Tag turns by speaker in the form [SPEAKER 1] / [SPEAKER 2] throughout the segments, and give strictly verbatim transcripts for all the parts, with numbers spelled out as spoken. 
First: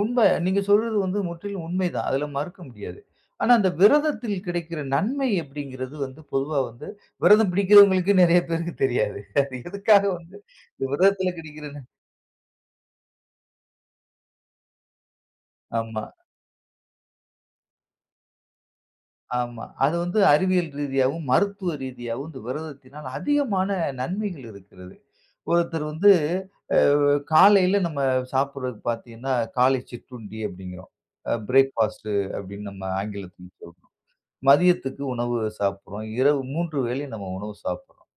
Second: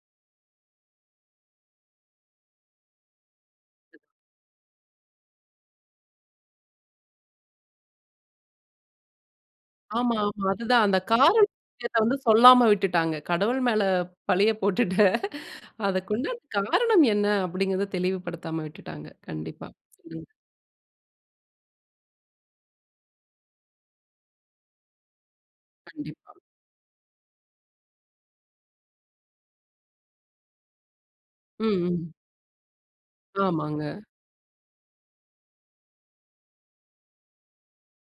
[SPEAKER 1] உண்ம. நீங்க சொல்வது வந்து முற்றிலும் உண்மை தான். அதில மறுக்க முடியாது. ஆனா, அந்த விரதத்தில் கிடைக்கிற நன்மை அப்படி என்பது வந்து பொதுவா வந்து விரதம் பிடிக்கிறவங்களுக்கு நெறைய பேருக்கு தெரியாது. அது எதற்காக
[SPEAKER 2] ஆமா,
[SPEAKER 1] வந்து
[SPEAKER 2] ஆமா. அதுதான் அந்த
[SPEAKER 1] விரதத்தில
[SPEAKER 2] காரணம்
[SPEAKER 1] கிடைக்கிறது
[SPEAKER 2] விஷயத்த வந்து சொல்லாம விட்டுட்டாங்க. கடவுள் மேல பழிய போட்டுட்டு அத
[SPEAKER 1] ஆமா.
[SPEAKER 2] கொண்ட காரணம் என்ன அப்படிங்கிறத தெளிவுபடுத்தாம விட்டுட்டாங்க.
[SPEAKER 1] ஆமா.
[SPEAKER 2] கண்டிப்பா.
[SPEAKER 1] அது வந்து
[SPEAKER 2] ம்.
[SPEAKER 1] அறிவியல் ரீதியாவும் ,மருத்துவ ரீதியாவும் இந்த விரதத்தினால் அதிகமான நன்மைகள் இருக்கிறது. ஒருத்தர் வந்து
[SPEAKER 2] கண்டிப்பா.
[SPEAKER 1] அ காலையில நாம சாப்பிடுவது பாத்தீங்கன்னா, காலை சிற்றுண்டி அப்டீங்குறோம்.
[SPEAKER 2] ம்.
[SPEAKER 1] பிரேக்ஃபாஸ்ட்
[SPEAKER 2] ம்.
[SPEAKER 1] அப்படின்னு நம்ம ஆங்கிலத்தில
[SPEAKER 2] ஆமாங்க.
[SPEAKER 1] சொல்றோம். மதியத்திற்கு உணவு சாப்பிடுகிறோம் இரவு மூன்று வேளை நாம் உணவு சாப்பிடுறோம்.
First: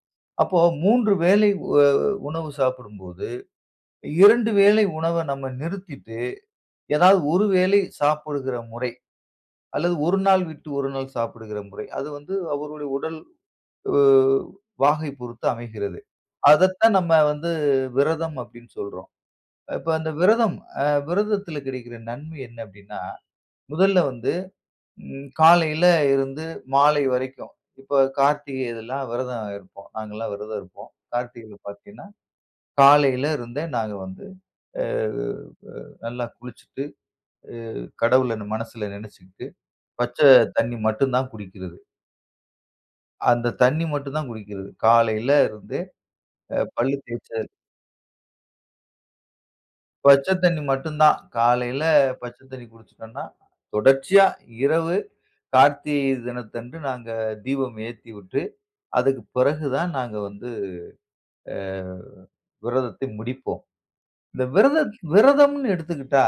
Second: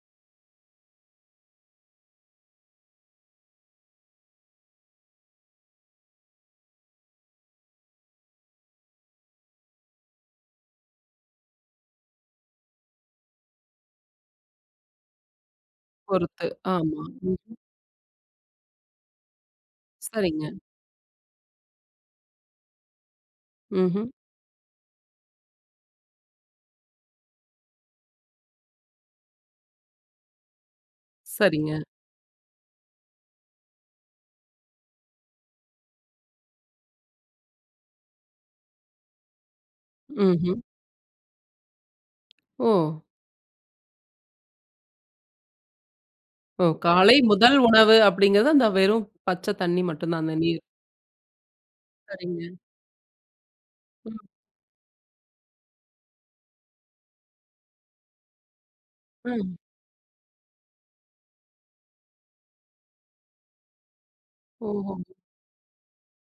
[SPEAKER 1] அப்போ மூன்று வேளை உ உணவு சாப்பிடும்போது, இரண்டு வேளை உணவ நாம் நிறுத்திட்டு ஏதாவது ஒரு வேளை சாப்பிடுகிற முறை. அல்லது ஒரு நாள் விட்டு ஒரு நாள் சாப்பிடுகிற முறை அது வந்து அவருடைய உடல் வாகை பொறுத்து அமைகிறது.
[SPEAKER 2] பொறுத்து
[SPEAKER 1] அத தான்
[SPEAKER 2] ஆமா.
[SPEAKER 1] நாம் வந்து
[SPEAKER 2] ம்ஹ்ம்.
[SPEAKER 1] விரதம் அப்டின்னு சொல்றோம். இப்போ அந்த
[SPEAKER 2] சரிங்க.
[SPEAKER 1] விரதம் விரதத்தில கிடைக்கின்ற நன்மை என்ன அப்டின்னா, முதல்ல
[SPEAKER 2] ம்ஹ்ம்.
[SPEAKER 1] வந்து காலையில ம் இருந்து மாலை வரைக்கும் இப்போ கார்த்திகை இதெல்லாம் விரதம் இருப்போம். நாங்க எல்லாம் விரதம் இருப்போம். கார்த்திகை
[SPEAKER 2] சரிங்க.
[SPEAKER 1] பாத்தீங்கன்னா, காலையில இருந்தே நாங்க வந்து அ உ நல்லா குளிச்சிட்டு உ கடவுள மனசுல நெனைச்சிட்டு பச்ச
[SPEAKER 2] ம்ஹ்ம்.
[SPEAKER 1] தண்ணீ மட்டும் தான் குடிக்கிறது.
[SPEAKER 2] ஓ!
[SPEAKER 1] அந்த தண்ணி மட்டும் தான் குடிக்கிறது காலையில இருந்து அ
[SPEAKER 2] ஓ!
[SPEAKER 1] பல்லு
[SPEAKER 2] காலை
[SPEAKER 1] தேய்ச்ச
[SPEAKER 2] முதல் உணவு அப்படிங்கிறது அந்த வெறும் பச்ச தண்ணி மட்டும் தான்.
[SPEAKER 1] பச்ச
[SPEAKER 2] அந்த நீர்.
[SPEAKER 1] தண்ணீ மட்டும் தான். காலையில பச்ச
[SPEAKER 2] சரிங்க.
[SPEAKER 1] தண்ணீ குடிச்சுட்டோம்ன்னா, தொடர்ச்சியா
[SPEAKER 2] ம்.
[SPEAKER 1] இரவு கார்த்திகை தினத்தன்று நாங்க தீபம் ஏற்றிவிட்டு அதற்கு
[SPEAKER 2] ம்.
[SPEAKER 1] பிறகு தான் நாங்க வந்து அ விரதத்த முடிப்போம். இந்த விரதம்,
[SPEAKER 2] ஓஹோ!
[SPEAKER 1] விரதம்னு எடுத்துக்கிட்டா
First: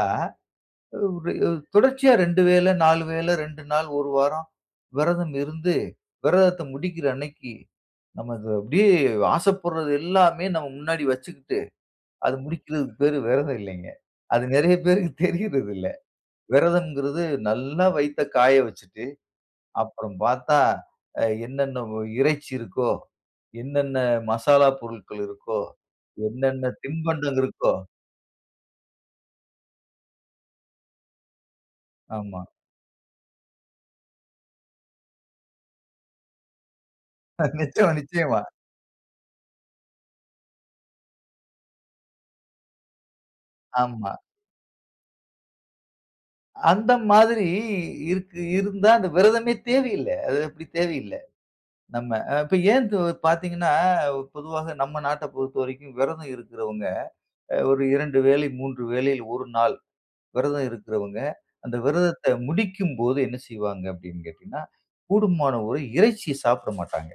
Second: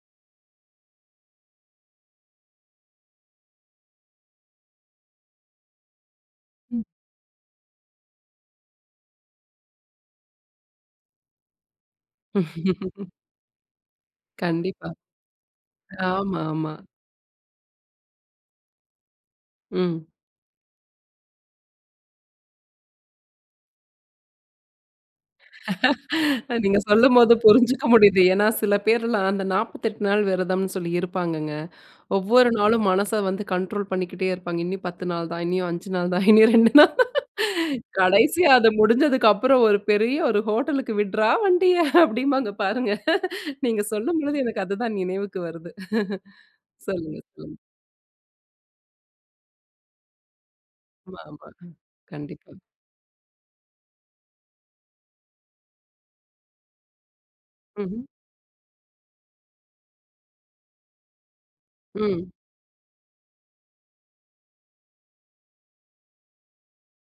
[SPEAKER 1] தொடர்ச்சியா இரண்டு வேள, நாலு வேள ரெண்டு நாள் ஒரு வாரம் விரதம் இருந்து விரதத்த
[SPEAKER 2] ம்.
[SPEAKER 1] முடிக்கிற அன்னைக்கு நாம் அப்படியே ஆசைப்படுறது எல்லாமே நாம் முன்னாடி வச்சுக்கிட்டு அது முடிக்கரதற்கு பெயர் விரதம் இல்ல. அது நெறைய
[SPEAKER 2] கண்டிப்பா.
[SPEAKER 1] பேருக்கு தெரியரதில்ல.
[SPEAKER 2] ஆமா, ஆமா.
[SPEAKER 1] விரதம்ங்குறது நல்ல வயித்த காய வச்சிட்டு
[SPEAKER 2] ம்.
[SPEAKER 1] அப்புறம் பாத்தா, என்னென்ன இறைச்சி இருக்கோ, என்னென்ன மசாலா பொருட்கள் இருக்கோ, என்னென்ன
[SPEAKER 2] நீங்க சொல்லும்போது
[SPEAKER 1] தின்பண்டம் இருக்கோ
[SPEAKER 2] புரிஞ்சுக்க முடியுது. ஏன்னா சில பேர்லாம் அந்த நாபத்தி எட்டு நாள் விரதம்னு சொல்லி இருப்பாங்கங்க.
[SPEAKER 1] ஆமா.
[SPEAKER 2] ஒவ்வொரு நாளும் மனச வந்து கண்ட்ரோல் பண்ணிக்கிட்டே இருப்பாங்க. இன்னும் பத்து நாள் தான் இன்னியும் அஞ்சு நாள் தான் இனி ரெண்டு நாள் தான்.
[SPEAKER 1] நிச்சயம், நிச்சயமா.
[SPEAKER 2] கடைசியா அத முடிஞ்சதுக்கு அப்புறம் ஒரு பெரிய ஒரு ஹோட்டலுக்கு விட்ரா வண்டிய, அப்படிம்பாங்க பாருங்க நீங்க
[SPEAKER 1] ஆமா.
[SPEAKER 2] சொல்லும்பொழுது எனக்கு அதுதான் நினைவுக்கு வருது.
[SPEAKER 1] அந்த
[SPEAKER 2] சொல்லுங்க
[SPEAKER 1] மாதிரி
[SPEAKER 2] சொல்லுங்க.
[SPEAKER 1] இருக்கு, இருந்தா அந்த விரதமே தேவயில்ல. அது அப்டி தேவயில்ல.
[SPEAKER 2] ஆமா, ஆமா.
[SPEAKER 1] நம்ப இப்ப
[SPEAKER 2] கண்டிப்பா.
[SPEAKER 1] ஏன்னு பாத்தீங்கன்னா, பொதுவா நம்ம நாட்ட பொறுத்தவரைக்கும் விரதம் இருக்குறவங்க ஒரு
[SPEAKER 2] ம்ஹ்ம்.
[SPEAKER 1] இரண்டு வேளை, மூன்று வேளையில ஒரு நாள் விரதம் இருக்கிறவங்க அந்த விரதத்த
[SPEAKER 2] ம்.
[SPEAKER 1] முடிக்கும்போது என்ன செய்வாங்க அப்படின்னு கேட்டீங்கன்னா, கூடுமான ஒரு இறைச்சி சாப்பிட மாட்டாங்க.